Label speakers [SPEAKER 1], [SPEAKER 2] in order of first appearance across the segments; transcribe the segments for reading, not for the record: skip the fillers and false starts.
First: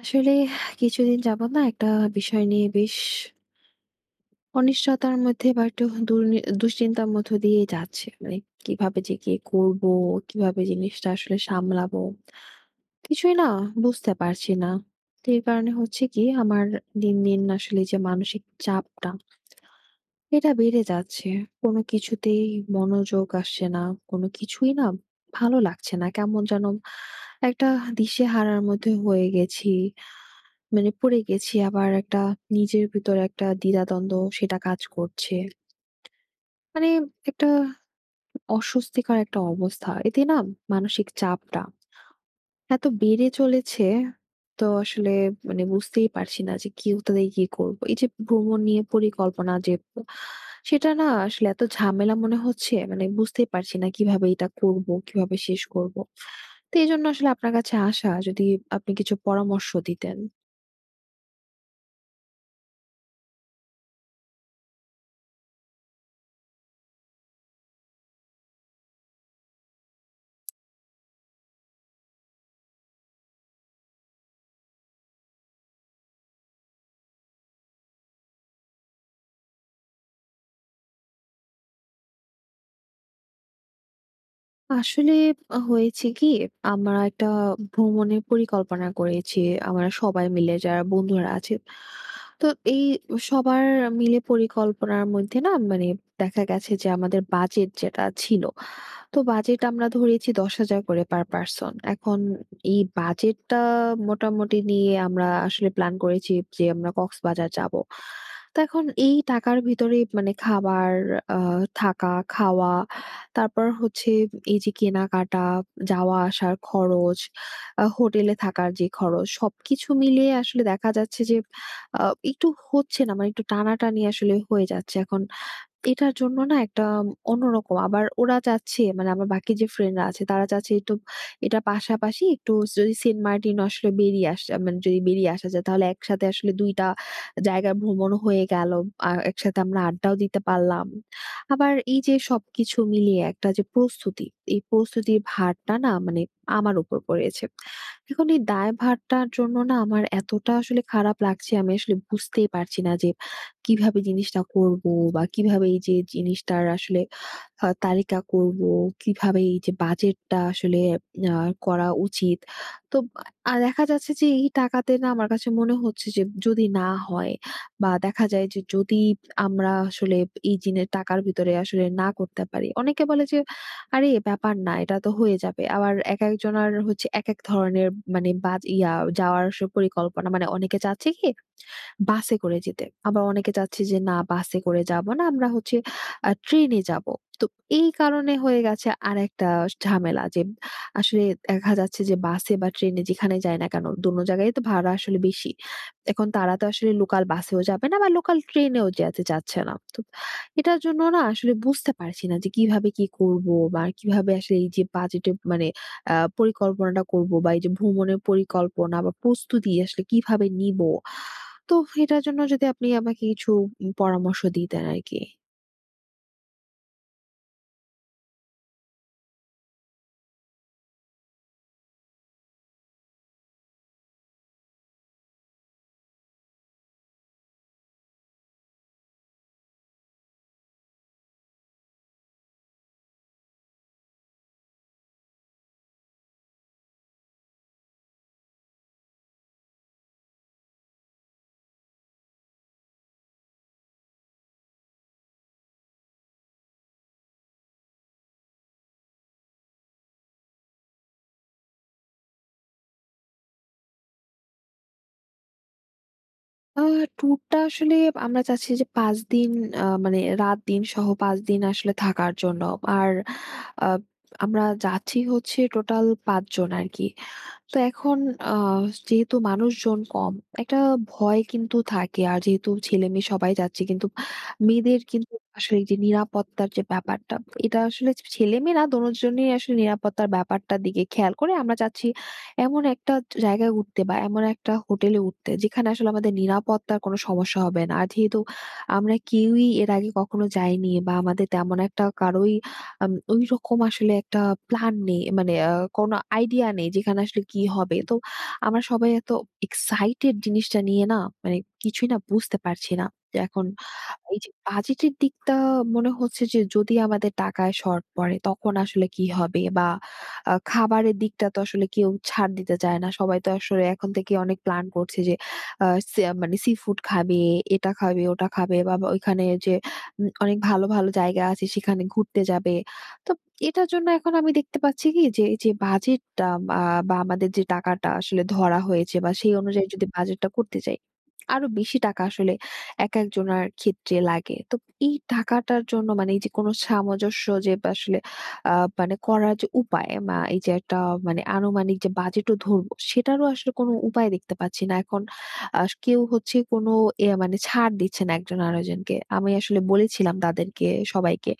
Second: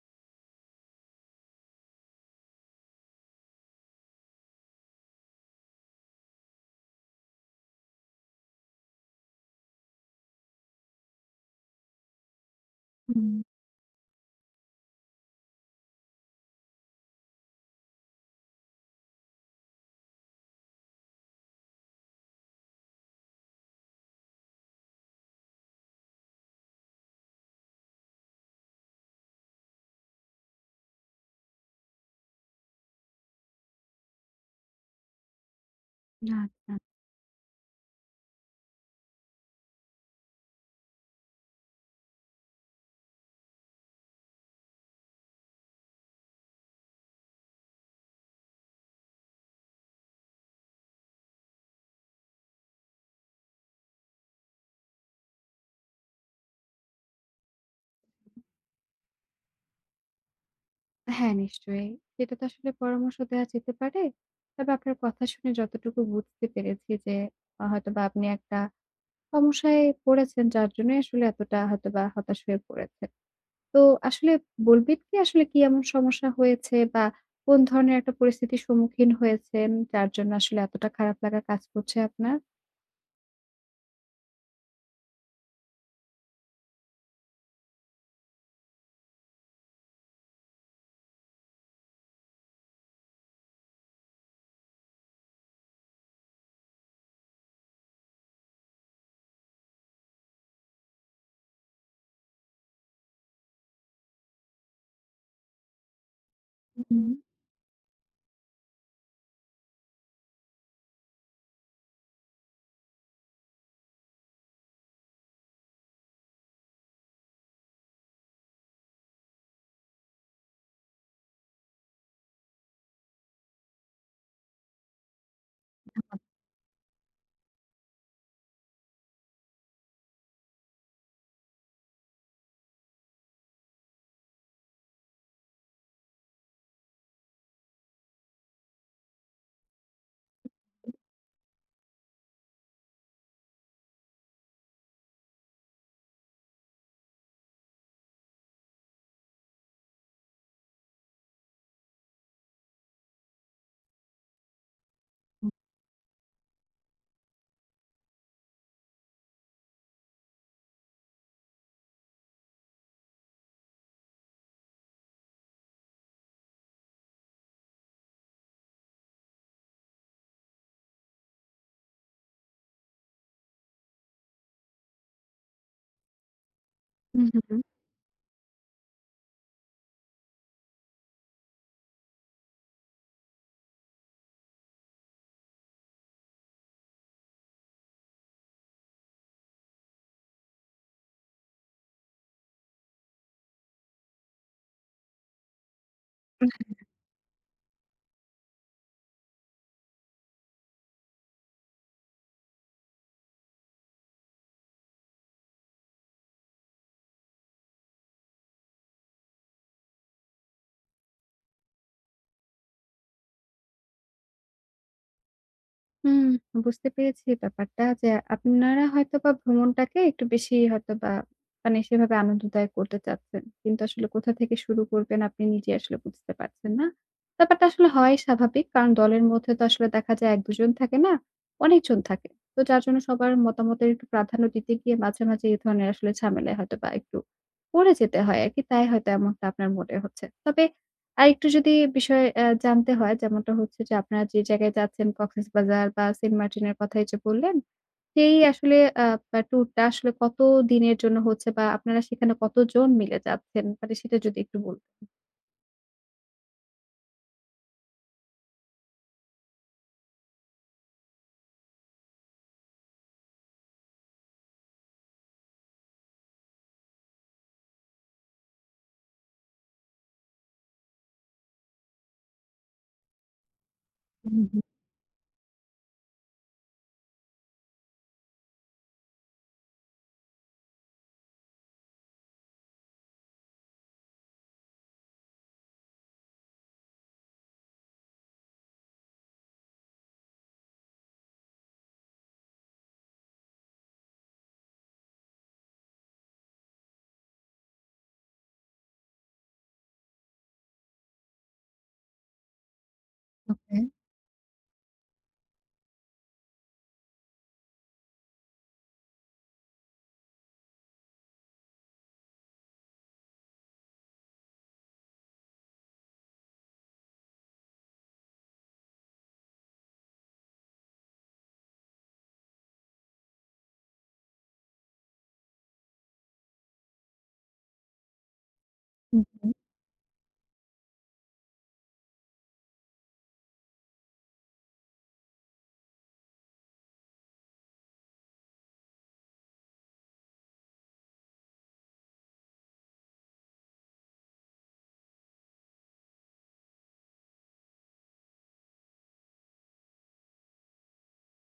[SPEAKER 1] আসলে কিছুদিন যাবত না একটা বিষয় নিয়ে বেশ অনিশ্চয়তার মধ্যে বা একটু দুশ্চিন্তার মধ্য দিয়ে যাচ্ছে। মানে কিভাবে যে কি করব, কিভাবে জিনিসটা আসলে সামলাবো,
[SPEAKER 2] হুম,
[SPEAKER 1] কিছুই না বুঝতে পারছি না। তো এই কারণে হচ্ছে কি, আমার দিন দিন আসলে যে মানসিক চাপটা, এটা বেড়ে যাচ্ছে। কোনো কিছুতেই মনোযোগ আসছে না, কোনো কিছুই না, ভালো লাগছে না। কেমন যেন একটা দিশেহারার মধ্যে হয়ে গেছি, মানে পড়ে গেছি। আবার একটা নিজের ভিতরে একটা দ্বিধাদ্বন্দ্ব, সেটা কাজ করছে।
[SPEAKER 2] আচ্ছা।
[SPEAKER 1] মানে একটা অস্বস্তিকর একটা অবস্থা। এতে না মানসিক চাপটা এত বেড়ে চলেছে, তো আসলে মানে বুঝতেই পারছি না যে কি, কোথা থেকে কি করব। এই যে ভ্রমণ নিয়ে পরিকল্পনা যে, সেটা না আসলে এত ঝামেলা মনে হচ্ছে। মানে বুঝতেই পারছি না কিভাবে এটা করব, কিভাবে শেষ করব। তো এজন্য আসলে আপনার কাছে আসা, যদি আপনি কিছু পরামর্শ দিতেন।
[SPEAKER 2] হ্যাঁ, নিশ্চয়ই। সেটা তো আসলে পরামর্শ দেওয়া যেতে পারে। তবে আপনার কথা শুনে যতটুকু বুঝতে পেরেছি যে হয়তোবা আপনি একটা সমস্যায় পড়েছেন, যার জন্যই আসলে এতটা হয়তোবা হতাশ হয়ে পড়েছেন। তো আসলে বলবেন কি আসলে কি এমন সমস্যা হয়েছে বা কোন ধরনের একটা পরিস্থিতির সম্মুখীন হয়েছেন, যার জন্য আসলে এতটা খারাপ লাগা কাজ করছে আপনার?
[SPEAKER 1] আসলে হয়েছে কি, আমরা একটা ভ্রমণের পরিকল্পনা করেছি, আমরা সবাই মিলে, যারা বন্ধুরা আছে। তো এই সবার মিলে পরিকল্পনার মধ্যে না, মানে দেখা গেছে যে আমাদের বাজেট যেটা ছিল, তো বাজেট আমরা ধরেছি ১০,০০০ করে পার পার্সন। এখন এই বাজেটটা মোটামুটি নিয়ে আমরা আসলে প্ল্যান করেছি যে আমরা
[SPEAKER 2] হুম,
[SPEAKER 1] কক্সবাজার যাব। তো এখন এই টাকার ভিতরেই মানে খাবার, আ থাকা, খাওয়া, তারপর হচ্ছে এই যে কেনাকাটা, যাওয়া-আসার খরচ, হোটেলে থাকার যে খরচ, সবকিছু মিলিয়ে আসলে দেখা যাচ্ছে যে আ একটু হচ্ছে না। মানে একটু টানাটানি আসলে হয়ে যাচ্ছে। এখন এটার
[SPEAKER 2] আচ্ছা।
[SPEAKER 1] জন্য না একটা অন্যরকম, আবার ওরা চাচ্ছে, মানে আমার বাকি যে ফ্রেন্ডরা আছে, তারা চাচ্ছে একটু এটা পাশাপাশি একটু, যদি সেন্ট মার্টিন আসলে বেরিয়ে আসা, মানে যদি বেরিয়ে আসা যায়, তাহলে একসাথে আসলে ২ টা জায়গার ভ্রমণ হয়ে গেল। আর একসাথে আমরা আড্ডাও দিতে পারলাম। আবার এই যে সবকিছু মিলিয়ে একটা যে প্রস্তুতি, এই প্রস্তুতির ভারটা না মানে আমার উপর পড়েছে। এখন এই দায়ভারটার জন্য না আমার এতটা আসলে খারাপ লাগছে, আমি আসলে বুঝতেই পারছি না যে কিভাবে জিনিসটা করব, বা
[SPEAKER 2] হুম,
[SPEAKER 1] কিভাবে এই যে জিনিসটার আসলে তালিকা করব, কিভাবে এই যে বাজেটটা আসলে আ করা উচিত। তো দেখা যাচ্ছে যে এই টাকাতে না আমার কাছে মনে হচ্ছে যে যদি না হয়, বা দেখা যায় যে যদি আমরা আসলে এই জিনের টাকার ভিতরে আসলে না করতে পারি। অনেকে বলে যে, "আরে ব্যাপার না, এটা তো হয়ে যাবে।" আবার একেকজনার হচ্ছে
[SPEAKER 2] হুম,
[SPEAKER 1] একেক
[SPEAKER 2] হুম,
[SPEAKER 1] ধরনের, মানে বাজ ইয়া যাওয়ার পরিকল্পনা। মানে অনেকে চাচ্ছে কি বাসে করে যেতে। আবার অনেকে চাচ্ছে যে না, বাসে করে যাব না, আমরা হচ্ছে ট্রেনে যাব। তো এই কারণে হয়ে গেছে আরেকটা ঝামেলা, যে আসলে দেখা যাচ্ছে যে বাসে বা ট্রেনে যেখানে যাই না কেন, দোনো জায়গায় তো ভাড়া আসলে বেশি। এখন তারা তো আসলে লোকাল বাসেও যাবে না বা লোকাল ট্রেনেও যেতে চাচ্ছে না। তো এটার জন্য না আসলে বুঝতে পারছি না যে কিভাবে কি করব, বা কিভাবে আসলে এই যে বাজেটে, মানে পরিকল্পনাটা করব, বা এই যে ভ্রমণের পরিকল্পনা বা প্রস্তুতি আসলে কিভাবে নিব? তো এটার জন্য যদি আপনি আমাকে কিছু পরামর্শ দিতেন আরকি।
[SPEAKER 2] হুম, বুঝতে পেরেছি ব্যাপারটা যে আপনারা হয়তোবা ভ্রমণটাকে একটু বেশি হয়তোবা মানে সেভাবে আনন্দদায়ক করতে চাচ্ছেন। কিন্তু আসলে কোথা থেকে শুরু করবেন আপনি নিজে আসলে বুঝতে পারছেন না। ব্যাপারটা আসলে হয় স্বাভাবিক। কারণ দলের মধ্যে তো আসলে দেখা যায় ১-২ জন থাকে না, অনেকজন থাকে। তো যার জন্য সবার মতামতের একটু প্রাধান্য দিতে গিয়ে মাঝে, মাঝে এই ধরনের আসলে ঝামেলায় হয়তোবা একটু পড়ে যেতে হয় আরকি। তাই হয়তো এমনটা আপনার মনে হচ্ছে। তবে আরেকটু যদি বিষয় জানতে হয়, যেমনটা হচ্ছে যে আপনারা যে জায়গায় যাচ্ছেন, কক্সবাজার বা সেন্ট মার্টিনের কথাই যে বললেন, সেই আসলে আ বা ট্যুরটা আসলে কত দিনের জন্য হচ্ছে বা আপনারা সেখানে কতজন মিলে যাচ্ছেন? মানে সেটা যদি একটু বল
[SPEAKER 1] আ ট্যুরটা আসলে আমরা চাচ্ছি যে ৫ দিন, মানে রাত দিন সহ ৫ দিন আসলে থাকার জন্য। আর আ আমরা যাচ্ছি হচ্ছে টোটাল ৫ জন আরকি। তো এখন আ যেহেতু মানুষজন কম, একটা ভয় কিন্তু থাকে। আর যেহেতু ছেলেমেয়ে সবাই যাচ্ছি কিন্তু,
[SPEAKER 2] হুম, হুম।
[SPEAKER 1] মেয়েদের কিন্তু আসলে এই যে নিরাপত্তার যে ব্যাপারটা, এটা আসলে ছেলেমেয়ে না দোনোজনই আসলে নিরাপত্তার ব্যাপারটার দিকে খেয়াল করে আমরা চাচ্ছি এমন একটা জায়গায় উঠতে, বা এমন একটা হোটেলে উঠতে যেখানে আসলে আমাদের নিরাপত্তার কোনো সমস্যা হবে না। আর যেহেতু আমরা কেউই এর আগে কখনো যাইনি, বা আমাদের তেমন একটা কারোই ঐরকম আসলে একটা প্ল্যান নেই। মানে কোনো আইডিয়া নেই যেখানে আসলে কি হবে। তো আমরা সবাই এত এক্সাইটেড জিনিসটা নিয়ে না, মানে কিছুই না, বুঝতে পারছি না। যে এখন
[SPEAKER 2] ওকে।
[SPEAKER 1] এই যে বাজেটের দিকটা, মনে হচ্ছে যে যদি আমাদের টাকায় শর্ট পড়ে, তখন আসলে কি হবে, বা খাবারের দিকটা তো আসলে কেউ ছাড় দিতে চায় না। সবাই তো আসলে এখন থেকে অনেক প্ল্যান করছে যে আ সে মানে সি-ফুড খাবে, এটা খাবে, ওটা খাবে বা বা ওইখানে যে অনেক ভালো, ভালো জায়গা আছে সেখানে ঘুরতে যাবে। তো এটার জন্য এখন আমি দেখতে পাচ্ছি কি যে এই যে বাজেটটা, আ বা আমাদের যে টাকাটা আসলে ধরা হয়েছে,
[SPEAKER 2] হুম,
[SPEAKER 1] বা সেই
[SPEAKER 2] হুম।
[SPEAKER 1] অনুযায়ী যদি বাজেটটা করতে যাই, আরো বেশি টাকা আসলে একেকজনার ক্ষেত্রে লাগে। তো এই টাকাটার জন্য মানে এই যে কোনো সামঞ্জস্য যে, বা আসলে আ মানে করার যে উপায়, বা এই যে একটা মানে আনুমানিক যে বাজেটও ধরবো, সেটারও আসলে কোনো উপায় দেখতে পাচ্ছি না। এখন কেউ হচ্ছে কোনো মানে ছাড় দিচ্ছে না একজন আরেকজনকে। আমি আসলে বলেছিলাম তাদেরকে, সবাইকে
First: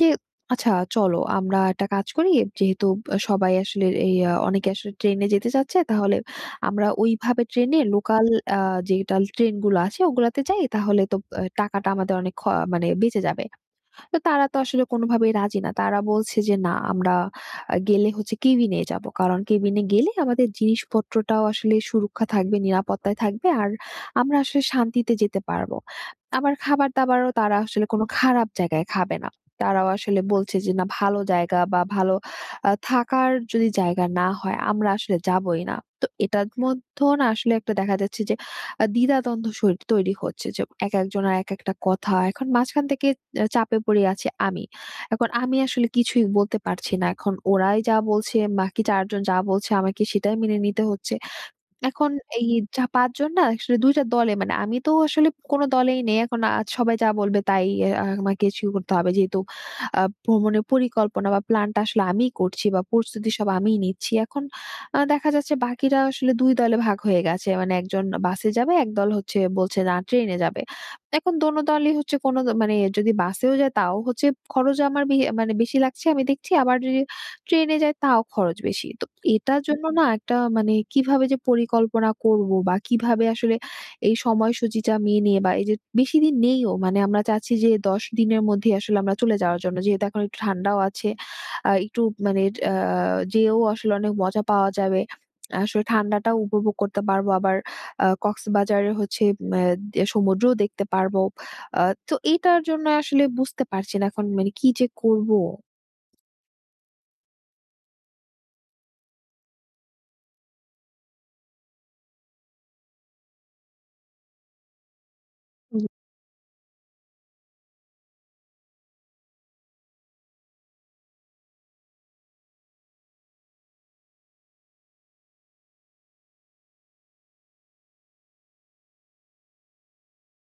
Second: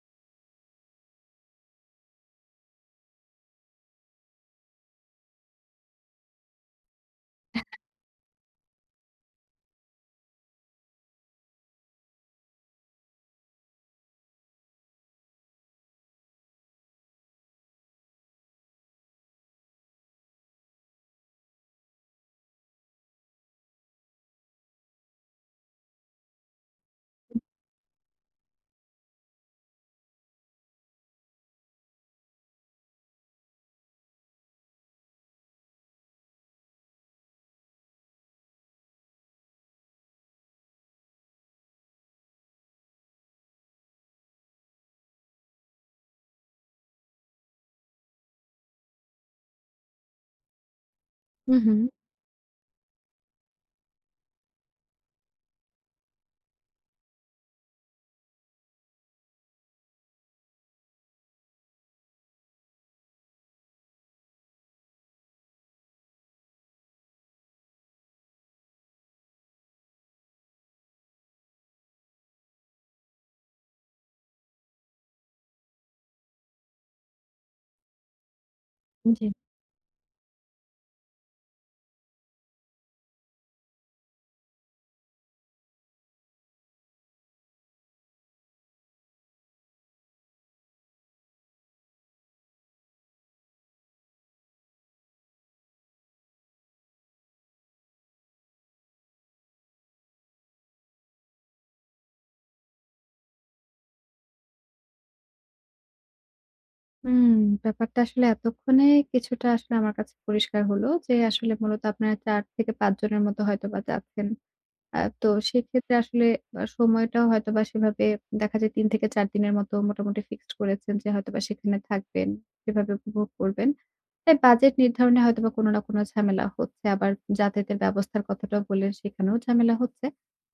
[SPEAKER 1] যে, "আচ্ছা, চলো আমরা একটা কাজ করি। যেহেতু সবাই আসলে এই অনেকে আসলে ট্রেনে যেতে চাচ্ছে, তাহলে আমরা ওইভাবে ট্রেনে লোকাল আ যেটা ট্রেনগুলো আছে ওগুলাতে যাই। তাহলে তো টাকাটা আমাদের অনেক মানে বেঁচে যাবে।" তো তারা তো আসলে কোনোভাবেই রাজি না। তারা বলছে যে, "না, আমরা গেলে হচ্ছে কেবিনে যাব। কারণ কেবিনে গেলে আমাদের জিনিসপত্রটাও আসলে সুরক্ষা থাকবে, নিরাপত্তায় থাকবে। আর আমরা আসলে শান্তিতে যেতে পারবো।" আবার খাবার-দাবারও তারা আসলে কোনো খারাপ জায়গায় খাবে না। তারাও আসলে বলছে যে, "না, ভালো জায়গা বা ভালো থাকার যদি জায়গা না হয়, আমরা আসলে যাবোই না।" তো এটার মধ্যেও না আসলে একটা দেখা যাচ্ছে যে, দ্বিধাদ্বন্দ্ব তৈরি হচ্ছে যে, একেকজন আর একেকটা কথা। এখন মাঝখান থেকে চাপে পড়ে আছি আমি। এখন আমি আসলে কিছুই বলতে পারছি না। এখন ওরাই যা বলছে, বাকি ৪ জন যা বলছে, আমাকে সেটাই মেনে নিতে হচ্ছে।
[SPEAKER 2] হুম, হুম।
[SPEAKER 1] এখন এই যা ৫ জন না, আসলে ২ টা দলে, মানে আমি তো আসলে কোন দলেই নেই। এখন সবাই যা বলবে তাই আমাকে ইস্যু করতে হবে। যেহেতু ভ্রমণের পরিকল্পনা বা প্ল্যানটা আসলে আমিই করছি, বা প্রস্তুতি সব আমিই নিচ্ছি। এখন দেখা যাচ্ছে বাকিরা আসলে ২ দলে ভাগ হয়ে গেছে। মানে একজন বাসে যাবে, একদল হচ্ছে বলছে না ট্রেনে যাবে। এখন দোনো দলই হচ্ছে কোন, মানে যদি বাসেও যায় তাও হচ্ছে খরচ আমার মানে বেশি লাগছে আমি দেখছি। আবার যদি ট্রেনে যাই তাও খরচ বেশি। তো
[SPEAKER 2] জি।
[SPEAKER 1] এটার জন্য না একটা মানে কিভাবে যে পরিকল্পনা করব, বা কিভাবে আসলে এই সময়সূচিটা মেনে, বা এই যে বেশি দিন নেইও, মানে আমরা চাচ্ছি যে ১০ দিনের মধ্যে আসলে আমরা চলে যাওয়ার জন্য। যেহেতু এখন একটু ঠান্ডাও আছে। একটু মানে আ যেয়েও আসলে অনেক মজা পাওয়া যাবে। আসলে ঠান্ডাটাও উপভোগ করতে পারবো। আবার কক্সবাজারে হচ্ছে ম্যা সমুদ্রও দেখতে পারবো। আ তো এটার জন্য আসলে বুঝতে পারছি না এখন মানে কি যে করব?
[SPEAKER 2] হুম, ব্যাপারটা আসলে এতক্ষণে কিছুটা আসলে আমার কাছে পরিষ্কার হলো যে আসলে মূলত আপনারা ৪ থেকে ৫ জনের মতো হয়তোবা যাচ্ছেন। তো
[SPEAKER 1] হুম।
[SPEAKER 2] সেক্ষেত্রে আসলে সময়টাও হয়তোবা সেভাবে দেখা যায় ৩ থেকে ৪ দিনের মতো মোটামুটি ফিক্সড করেছেন যে হয়তোবা সেখানে থাকবেন, সেভাবে উপভোগ করবেন। তাই বাজেট নির্ধারণে হয়তোবা কোনো না কোনো ঝামেলা হচ্ছে। আবার যাতায়াতের ব্যবস্থার কথাটাও বললেন, সেখানেও ঝামেলা হচ্ছে।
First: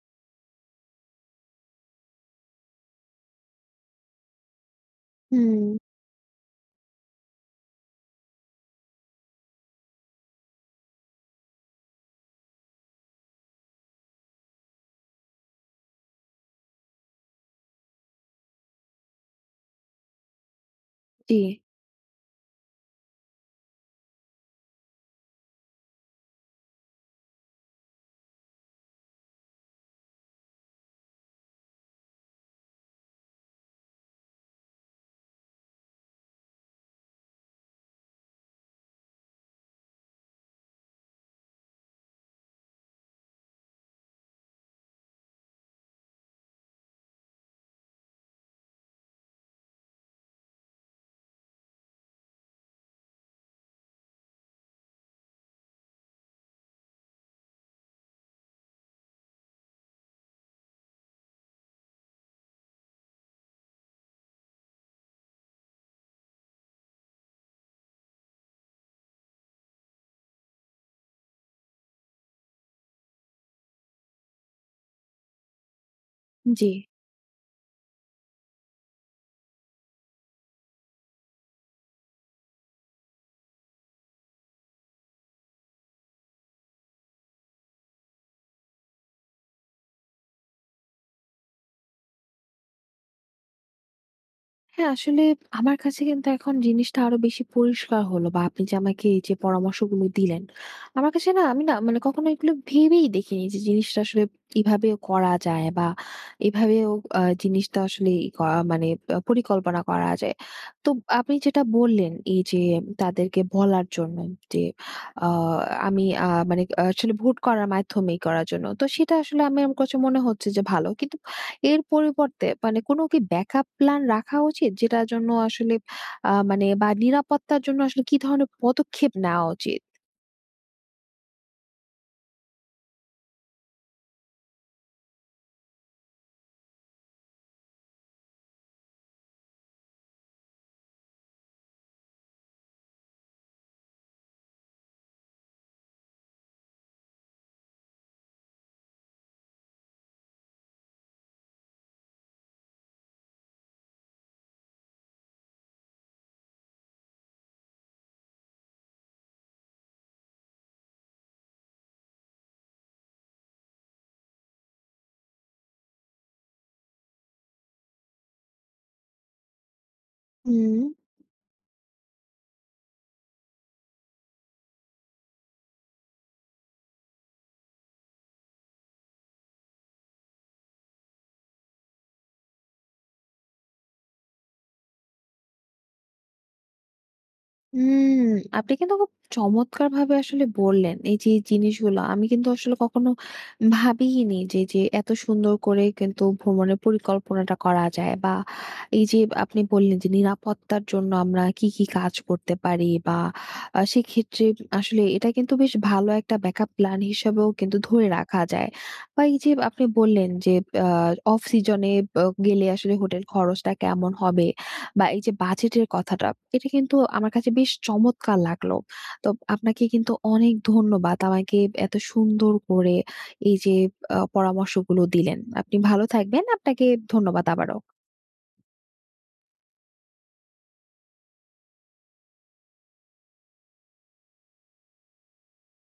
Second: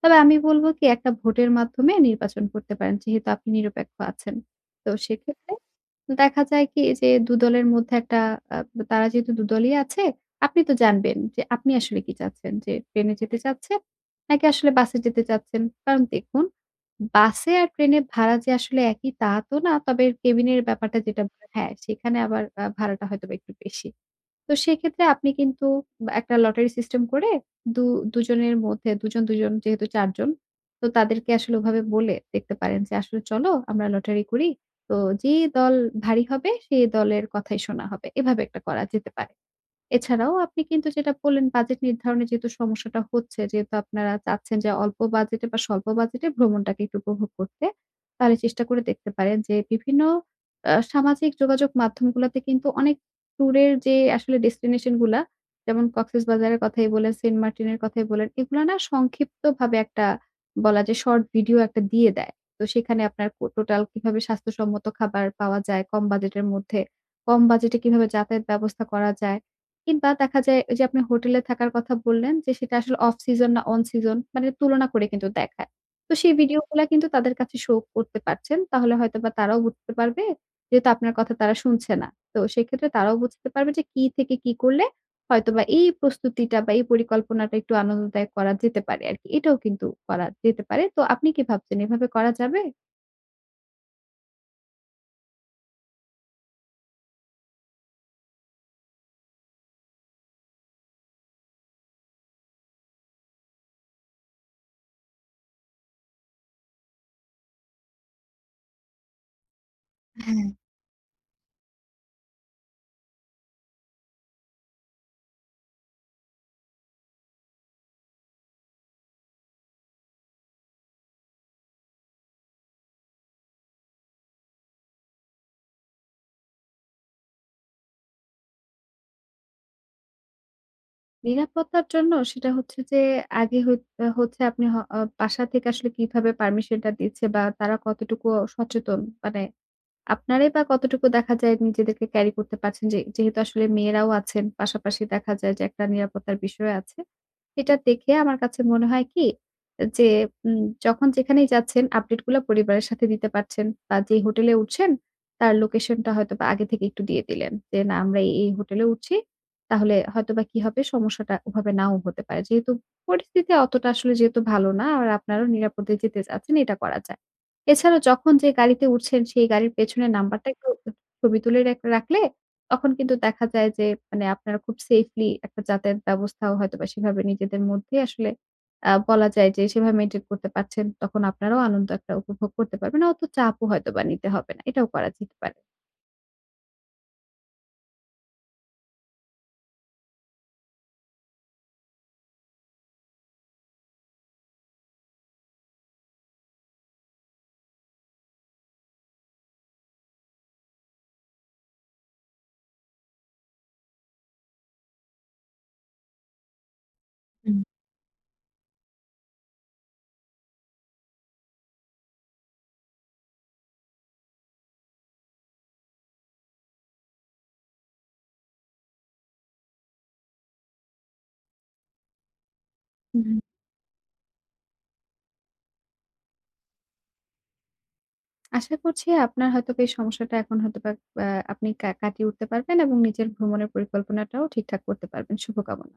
[SPEAKER 2] তবে আমি বলব, কি একটা ভোটের মাধ্যমে নির্বাচন করতে পারেন। যেহেতু আপনি নিরপেক্ষ আছেন। তো সেক্ষেত্রে
[SPEAKER 1] হুম,
[SPEAKER 2] দেখা যায় কি যে ২ দলের মধ্যে একটা আ তারা যেহেতু ২ দলই আছে, আপনি তো জানবেন যে আপনি আসলে কি চাচ্ছেন? যে ট্রেনে যেতে চাচ্ছেন? নাকি আসলে বাসে যেতে চাচ্ছেন? কারণ দেখুন, বাসে আর ট্রেনে ভাড়া যে আসলে একই, তা তো না। তবে কেবিনের ব্যাপারটা যেটা
[SPEAKER 1] জি।
[SPEAKER 2] বললেন, হ্যাঁ, সেখানে আবার ভাড়াটা হয়তোবা একটু বেশি। তো সেক্ষেত্রে আপনি কিন্তু বা একটা লটারি সিস্টেম করে দু দুজনের মধ্যে দুজন, দুজন, যেহেতু ৪ জন। তো তাদেরকে আসলে ওভাবে বলে দেখতে পারেন যে, "আসলে চলো আমরা লটারি করি। তো যে দল ভারী হবে, সেই দলের কথাই শোনা হবে।" এভাবে একটা করা যেতে পারে। এছাড়াও আপনি কিন্তু যেটা বললেন, বাজেট নির্ধারণে যেহেতু সমস্যাটা হচ্ছে, যেহেতু আপনারা চাচ্ছেন যে অল্প বাজেটে বা স্বল্প বাজেটে ভ্রমণটাকে একটু উপভোগ করতে, তাহলে চেষ্টা করে দেখতে পারেন যে বিভিন্ন সামাজিক যোগাযোগ মাধ্যমগুলাতে কিন্তু অনেক ট্যুরের যে আসলে ডেস্টিনেশন গুলা, যেমন কক্সেসবাজারের কথাই বলেন, সেন্ট মার্টিনের কথাই বলেন, এগুলা না সংক্ষিপ্তভাবে একটা বলা যায় শর্ট ভিডিও একটা দিয়ে দেয়। তো সেখানে আপনার টোটাল কিভাবে স্বাস্থ্যসম্মত খাবার পাওয়া যায় কম বাজেটের মধ্যে, কম বাজেটে কিভাবে যাতায়াত ব্যবস্থা করা যায়। কিংবা দেখা যায় ওই যে আপনি হোটেলে থাকার কথা বললেন যে, সেটা আসলে অফ সিজন না অন সিজন, মানে তুলনা করে কিন্তু দেখায়। তো সেই
[SPEAKER 1] জি।
[SPEAKER 2] ভিডিওগুলা কিন্তু তাদের কাছে শো করতে পারছেন। তাহলে হয়তোবা তারাও বুঝতে পারবে, যেহেতু আপনার কথা তারা শুনছে না। তো সেক্ষেত্রে তারাও বুঝতে পারবে যে কি থেকে কি করলে হয়তোবা এই প্রস্তুতিটা বা এই পরিকল্পনাটা একটু আনন্দদায়ক করা যেতে পারে আরকি। এটাও কিন্তু করা যেতে পারে। তো আপনি কি ভাবছেন এভাবে করা যাবে?
[SPEAKER 1] হ্যাঁ, আসলে আমার কাছে কিন্তু এখন জিনিসটা আরো বেশি পরিষ্কার হলো, বা আপনি যে আমাকে এই যে পরামর্শগুলো দিলেন। আমার কাছে না, আমি না মানে কখনো এগুলো ভেবেই দেখিনি যে জিনিসটা আসলে এভাবেও করা যায়, বা এভাবেও জিনিসটা আসলে করা মানে পরিকল্পনা করা যায়।
[SPEAKER 2] হ্যাঁ।
[SPEAKER 1] তো আপনি যেটা বললেন এই যে তাদেরকে বলার জন্য যে, আ আমি মানে আসলে ভোট করার মাধ্যমেই করার জন্য। তো সেটা আসলে, আমি আমার কাছে মনে হচ্ছে যে ভালো। কিন্তু এর পরিবর্তে, মানে কোনো কি ব্যাকআপ প্ল্যান রাখা উচিত? যেটার জন্য আসলে মানে বা নিরাপত্তার জন্য আসলে কি ধরনের পদক্ষেপ নেওয়া উচিত?
[SPEAKER 2] নিরাপত্তার জন্য সেটা হচ্ছে যে আগে হচ্ছে আপনি হ আ বাসা থেকে আসলে কিভাবে পারমিশনটা দিচ্ছে বা তারা কতটুকু সচেতন, মানে আপনারাই বা কতটুকু দেখা যায় নিজেদেরকে ক্যারি করতে পারছেন? যে যেহেতু আসলে মেয়েরাও আছেন, পাশাপাশি দেখা যায় যে একটা নিরাপত্তার বিষয় আছে। এটা দেখে আমার কাছে মনে হয় কি যে যখন যেখানেই যাচ্ছেন, আপডেট গুলা পরিবারের সাথে দিতে পারছেন বা যে হোটেলে উঠছেন তার লোকেশনটা হয়তোবা আগে থেকে একটু দিয়ে দিলেন। যে না, আমরা এই, এই হোটেলে উঠছি। তাহলে হয়তোবা কি হবে, সমস্যাটা ওভাবে নাও হতে পারে। যেহেতু পরিস্থিতি অতটা আসলে যেহেতু ভালো না আর আপনারাও নিরাপদে যেতে চাচ্ছেন, এটা করা যায়। এছাড়া যখন যে গাড়িতে উঠছেন, সেই গাড়ির পেছনের নাম্বারটা একটু
[SPEAKER 1] হুম।
[SPEAKER 2] ছবি তুলে রাখলে তখন কিন্তু দেখা যায় যে মানে আপনারা খুব সেফলি একটা যাতায়াত ব্যবস্থাও হয়তোবা সেভাবে নিজেদের মধ্যে আসলে বলা যায় যে সেভাবে মেইনটেইন করতে পারছেন। তখন আপনারাও আনন্দ একটা উপভোগ করতে পারবেন। অত চাপও হয়তোবা নিতে হবে না। এটাও করা যেতে পারে।
[SPEAKER 1] হুম, আপনি কিন্তু খুব চমৎকারভাবে আসলে বললেন। এই যে জিনিসগুলো আমি কিন্তু আসলে কখনো ভাবিইনি যে এত সুন্দর করে কিন্তু ভ্রমণের পরিকল্পনাটা করা যায়, বা এই যে আপনি বললেন যে নিরাপত্তার জন্য আমরা কি, কি কাজ করতে পারি, বা সেক্ষেত্রে আসলে এটা কিন্তু বেশ ভালো একটা ব্যাকআপ প্ল্যান হিসেবেও
[SPEAKER 2] হুম।
[SPEAKER 1] কিন্তু ধরে রাখা যায়। বা এই যে আপনি বললেন যে আ অফ সিজনে গেলে আসলে হোটেল খরচটা কেমন হবে? বা এই যে বাজেটের কথাটা, এটা কিন্তু আমার কাছে বেশ চমৎকার লাগলো। তো আপনাকে কিন্তু অনেক ধন্যবাদ। আমাকে এত সুন্দর করে
[SPEAKER 2] হুম।
[SPEAKER 1] এই যে পরামর্শগুলো দিলেন। আপনি ভালো থাকবেন। আপনাকে ধন্যবাদ আবারও।
[SPEAKER 2] আশা করছি আপনার হয়তোবা এই সমস্যাটা এখন হয়তোবা আ আপনি কাটিয়ে উঠতে পারবেন এবং নিজের ভ্রমণের পরিকল্পনাটাও ঠিকঠাক করতে পারবেন। শুভকামনা।